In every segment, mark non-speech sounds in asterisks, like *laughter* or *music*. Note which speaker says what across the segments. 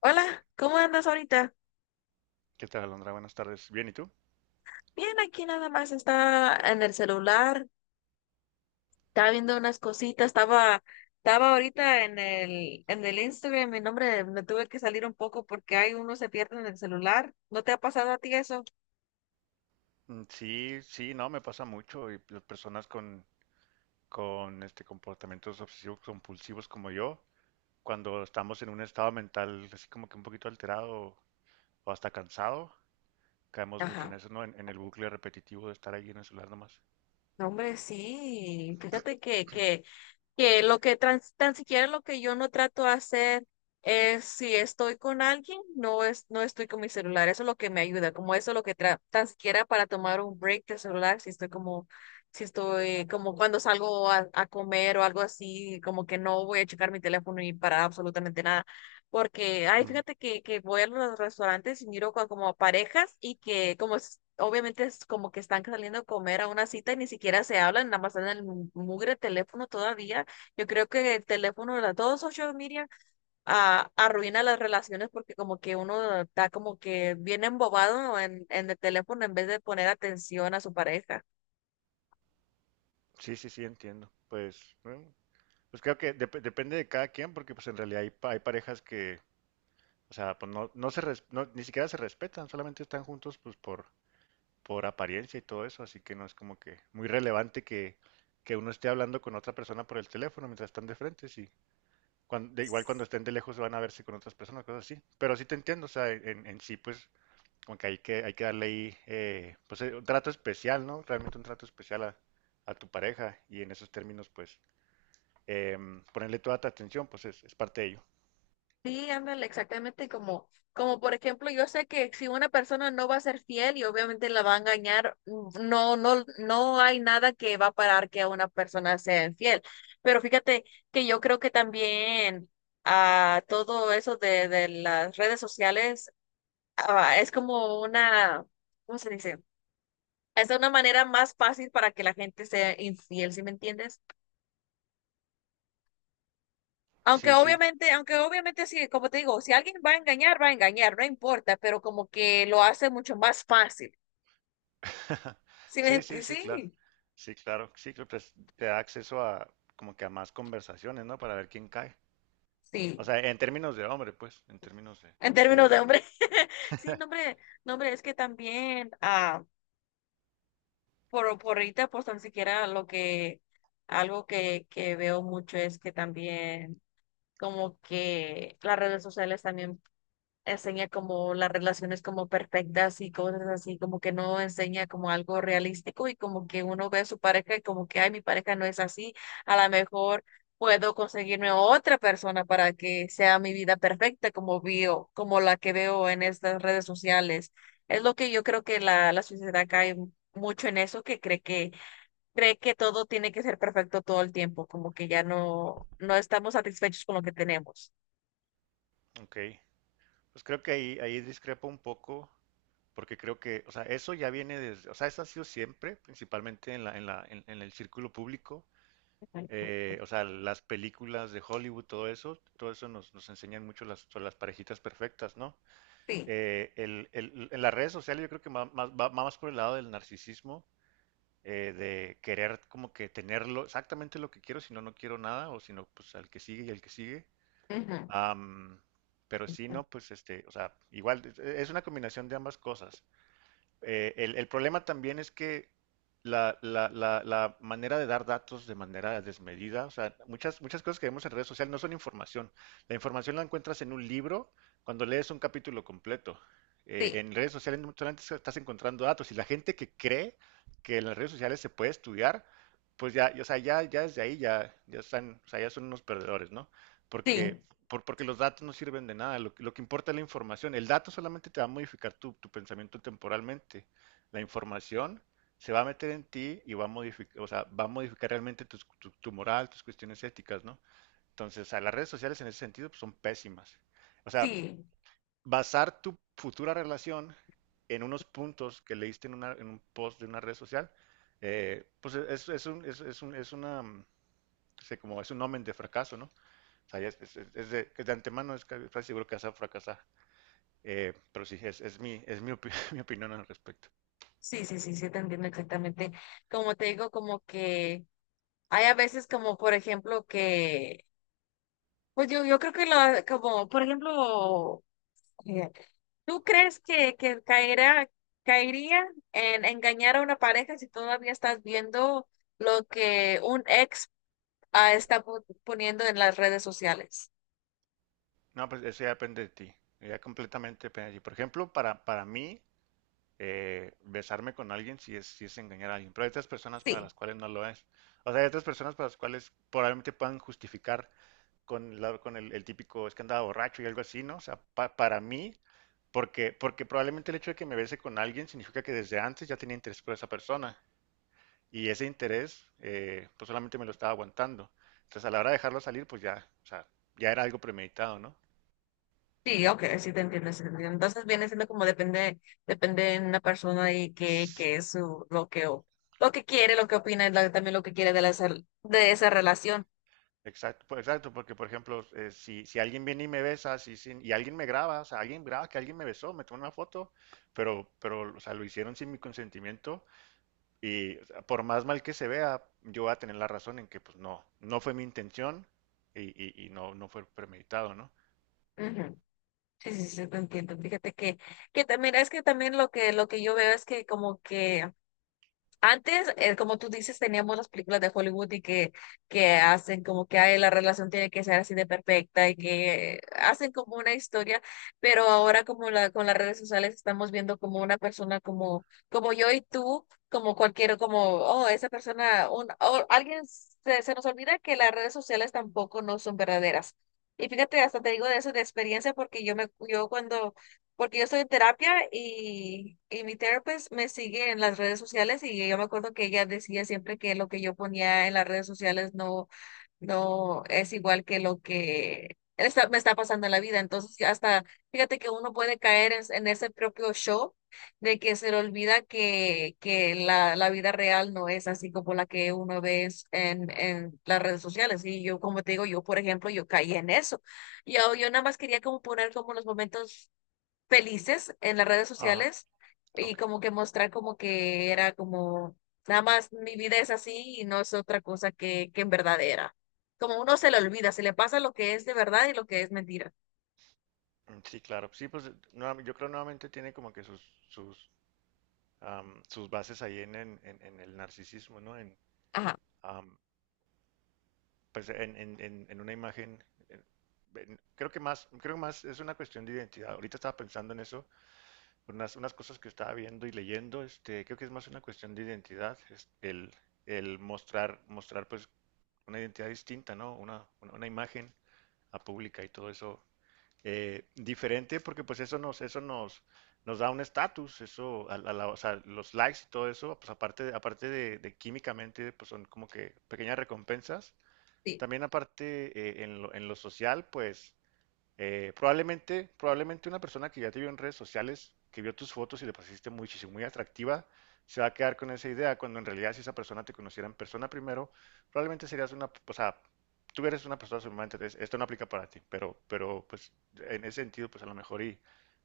Speaker 1: Hola, ¿cómo andas ahorita?
Speaker 2: ¿Qué tal, Alondra? Buenas tardes. Bien, ¿y tú?
Speaker 1: Bien, aquí nada más estaba en el celular, estaba viendo unas cositas, estaba ahorita en en el Instagram, mi nombre, me tuve que salir un poco porque hay uno se pierde en el celular. ¿No te ha pasado a ti eso?
Speaker 2: Mm, sí, sí, no, me pasa mucho y las personas con este comportamientos obsesivos compulsivos como yo, cuando estamos en un estado mental así como que un poquito alterado o hasta cansado, caemos mucho en
Speaker 1: Ajá.
Speaker 2: eso, ¿no? En el bucle repetitivo de estar ahí en el celular nomás.
Speaker 1: No, hombre, sí. Fíjate que lo que tan siquiera lo que yo no trato de hacer es si estoy con alguien, no estoy con mi celular. Eso es lo que me ayuda, como eso es lo que tan siquiera para tomar un break del celular, si estoy como cuando salgo a comer o algo así, como que no voy a checar mi teléfono ni para absolutamente nada. Porque, ay,
Speaker 2: Ujú.
Speaker 1: fíjate que voy a los restaurantes y miro como parejas y que como obviamente es como que están saliendo a comer a una cita y ni siquiera se hablan, nada más están en el mugre teléfono todavía. Yo creo que el teléfono de las dos social media arruina las relaciones porque como que uno está como que bien embobado en el teléfono en vez de poner atención a su pareja.
Speaker 2: Sí, sí, sí, entiendo. Pues, bueno, pues creo que depende de cada quien, porque pues en realidad hay, hay parejas que, o sea, pues no, no no, ni siquiera se respetan, solamente están juntos pues por apariencia y todo eso, así que no es como que muy relevante que uno esté hablando con otra persona por el teléfono mientras están de frente, sí. Igual cuando estén de lejos van a verse con otras personas, cosas así. Pero sí te entiendo, o sea, en sí, pues, como que hay que, hay que darle ahí, pues, un trato especial, ¿no? Realmente un trato especial a tu pareja y en esos términos, pues, ponerle toda tu atención, pues, es parte de ello.
Speaker 1: Sí, ándale, exactamente como por ejemplo, yo sé que si una persona no va a ser fiel y obviamente la va a engañar, no hay nada que va a parar que una persona sea infiel. Pero fíjate que yo creo que también a todo eso de las redes sociales es como una, ¿cómo se dice? Es una manera más fácil para que la gente sea infiel, ¿si me entiendes?
Speaker 2: Sí, sí.
Speaker 1: Aunque obviamente sí, como te digo, si alguien va a engañar, no importa, pero como que lo hace mucho más fácil.
Speaker 2: *laughs* Sí, sí, sí, claro.
Speaker 1: Sí,
Speaker 2: Sí, claro. Sí, creo que te da acceso a como que a más conversaciones, ¿no? Para ver quién cae. O
Speaker 1: sí.
Speaker 2: sea, en términos de hombre, pues, en términos de
Speaker 1: En
Speaker 2: así
Speaker 1: términos
Speaker 2: de,
Speaker 1: de hombre, *laughs* sí, no, hombre, no, hombre, es que también, por ahorita, pues tan siquiera algo que veo mucho es que también como que las redes sociales también enseña como las relaciones como perfectas y cosas así, como que no enseña como algo realístico y como que uno ve a su pareja y como que, ay, mi pareja no es así, a lo mejor puedo conseguirme otra persona para que sea mi vida perfecta como veo, como la que veo en estas redes sociales. Es lo que yo creo que la sociedad cae mucho en eso, que cree que todo tiene que ser perfecto todo el tiempo, como que ya no estamos satisfechos con lo que tenemos.
Speaker 2: ok. Pues creo que ahí ahí discrepo un poco porque creo que, o sea, eso ya viene desde, o sea, eso ha sido siempre, principalmente en la en la en el círculo público.
Speaker 1: Ujú.
Speaker 2: O sea, las películas de Hollywood, todo eso nos, nos enseñan mucho las, sobre las parejitas perfectas, ¿no?
Speaker 1: Sí.
Speaker 2: En las redes sociales yo creo que va más, va más por el lado del narcisismo, de querer como que tenerlo exactamente lo que quiero, si no, no quiero nada, o si no, pues al que sigue y al que sigue.
Speaker 1: Ujú.
Speaker 2: Am, pero si no, pues este, o sea, igual es una combinación de ambas cosas. El, problema también es que la manera de dar datos de manera desmedida, o sea, muchas, muchas cosas que vemos en redes sociales no son información. La información la encuentras en un libro cuando lees un capítulo completo.
Speaker 1: Sí.
Speaker 2: En redes sociales no solamente estás encontrando datos y la gente que cree que en las redes sociales se puede estudiar, pues ya, o sea, ya, ya desde ahí ya, ya están, o sea, ya son unos perdedores, ¿no?
Speaker 1: Sí,
Speaker 2: Porque porque los datos no sirven de nada, lo que importa es la información. El dato solamente te va a modificar tu, tu pensamiento temporalmente. La información se va a meter en ti y va a modificar, o sea, va a modificar realmente tu, tu moral, tus cuestiones éticas, ¿no? Entonces, o sea, las redes sociales en ese sentido pues, son pésimas. O sea,
Speaker 1: sí,
Speaker 2: basar tu futura relación en unos puntos que leíste en, en un post de una red social, pues es un, es un, es una, mm, no como es un omen de fracaso, ¿no? O sea, ya es, es de antemano, es casi seguro que vas a fracasar. Pero sí, es mi, *laughs* mi opinión al respecto.
Speaker 1: sí, te entiendo exactamente. Como te digo, como que hay a veces como, por ejemplo, pues yo creo que lo, como, por ejemplo, eh, ¿tú crees que caería en engañar a una pareja si todavía estás viendo lo que un ex, está poniendo en las redes sociales?
Speaker 2: No, pues eso ya depende de ti. Ya completamente depende de ti. Por ejemplo, para mí, besarme con alguien sí es engañar a alguien. Pero hay otras personas para
Speaker 1: Sí.
Speaker 2: las cuales no lo es. O sea, hay otras personas para las cuales probablemente puedan justificar con, con el típico es que andaba borracho y algo así, ¿no? O sea, para mí, porque, porque probablemente el hecho de que me bese con alguien significa que desde antes ya tenía interés por esa persona. Y ese interés, pues solamente me lo estaba aguantando. Entonces, a la hora de dejarlo salir, pues ya, o sea, ya era algo premeditado, ¿no?
Speaker 1: Sí, ok, sí te entiendo, sí te entiendo. Entonces viene siendo como depende, depende de una persona y
Speaker 2: S-
Speaker 1: qué es su, lo que quiere, lo que opina, y también lo que quiere de, de esa relación.
Speaker 2: Exacto, pues, exacto, porque por ejemplo, si, si alguien viene y me besa, si, y alguien me graba, o sea, alguien graba que alguien me besó, me toma una foto, pero, o sea, lo hicieron sin mi consentimiento y o sea, por más mal que se vea, yo voy a tener la razón en que, pues no, no fue mi intención y, y no, no fue premeditado, ¿no?
Speaker 1: Ujú. Sí, sí, sí, te entiendo. Que también es que también lo que yo veo es que como que antes, como tú dices, teníamos las películas de Hollywood que hacen como que ay, la relación tiene que ser así de perfecta y que hacen como una historia, pero ahora como con las redes sociales estamos viendo como una persona como, como yo y tú, como cualquiera como, oh, esa persona, un, o alguien se nos olvida que las redes sociales tampoco no son verdaderas. Y fíjate, hasta te digo de eso de experiencia porque yo me, yo cuando porque yo estoy en terapia y mi therapist me sigue en las redes sociales y yo me acuerdo que ella decía siempre que lo que yo ponía en las redes sociales no es igual que lo que me está pasando en la vida. Entonces, ya hasta, fíjate que uno puede caer en ese propio show de que se le olvida que la vida real no es así como la que uno ve en las redes sociales. Y yo, como te digo, yo, por ejemplo, yo caí en eso. Yo nada más quería como poner como los momentos felices en las redes
Speaker 2: Ajá,
Speaker 1: sociales y
Speaker 2: ok.
Speaker 1: como que mostrar como que era como, nada más mi vida es así y no es otra cosa que en verdad era. Como uno se le olvida, se le pasa lo que es de verdad y lo que es mentira.
Speaker 2: Mm, sí, claro. Sí, pues yo creo nuevamente tiene como que sus, sus sus bases ahí en, el narcisismo, ¿no?
Speaker 1: Ajá,
Speaker 2: Um, pues en una imagen, en, en, creo que más, creo más es una cuestión de identidad. Ahorita estaba pensando en eso, unas, unas cosas que estaba viendo y leyendo, este, creo que es más una cuestión de identidad, es el mostrar, mostrar pues una identidad distinta, ¿no? Una imagen a pública y todo eso diferente porque pues eso nos, nos da un estatus, eso, a o sea, los likes y todo eso, pues aparte, aparte de químicamente, pues son como que pequeñas recompensas.
Speaker 1: sí,
Speaker 2: También aparte en lo social, pues probablemente, probablemente una persona que ya te vio en redes sociales, que vio tus fotos y le pareciste muchísimo, muy atractiva, se va a quedar con esa idea, cuando en realidad si esa persona te conociera en persona primero, probablemente serías una, o sea, tú eres una persona sumamente, entonces, esto no aplica para ti, pero pues en ese sentido, pues a lo mejor y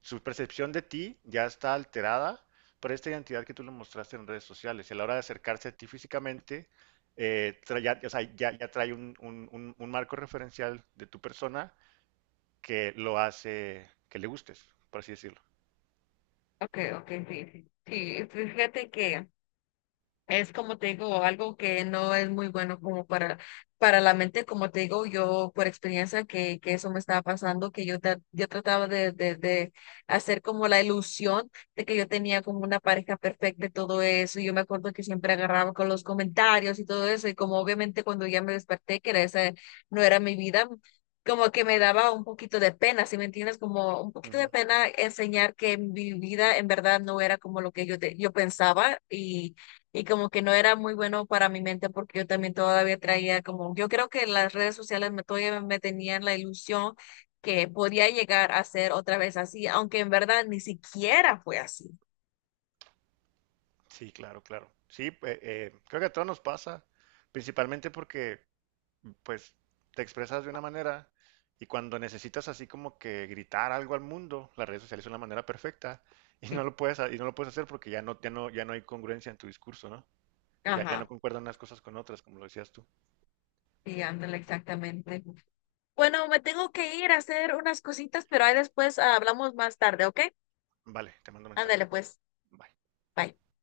Speaker 2: su percepción de ti ya está alterada por esta identidad que tú le mostraste en redes sociales. Y a la hora de acercarse a ti físicamente, ya, o sea, ya trae un, un marco referencial de tu persona que lo hace que le gustes, por así decirlo.
Speaker 1: ok, ok, sí. Sí, sí, fíjate que es como te digo, algo que no es muy bueno como para la mente, como te digo, yo por experiencia que eso me estaba pasando, que yo trataba de hacer como la ilusión de que yo tenía como una pareja perfecta y todo eso, y yo me acuerdo que siempre agarraba con los comentarios y todo eso, y como obviamente cuando ya me desperté, que era esa no era mi vida, como que me daba un poquito de pena, ¿si me entiendes? Como un poquito de
Speaker 2: Ujú.
Speaker 1: pena enseñar que mi vida en verdad no era como lo que yo pensaba y como que no era muy bueno para mi mente porque yo también todavía traía como, yo creo que las redes sociales todavía me tenían la ilusión que podía llegar a ser otra vez así, aunque en verdad ni siquiera fue así.
Speaker 2: Sí, claro, claro. Sí, creo que a todos nos pasa, principalmente porque pues te expresas de una manera y cuando necesitas así como que gritar algo al mundo, las redes sociales son la manera perfecta *laughs* y no lo puedes y no lo puedes hacer porque ya no ya no ya no hay congruencia en tu discurso, ¿no? Ya, ya no
Speaker 1: Ajá,
Speaker 2: concuerdan unas cosas con otras, como lo decías tú.
Speaker 1: y ándale, exactamente. Bueno, me tengo que ir a hacer unas cositas, pero ahí después hablamos más tarde, ¿ok?
Speaker 2: Vale, te mando un mensaje.
Speaker 1: Ándale, pues.
Speaker 2: Bye.
Speaker 1: Bye.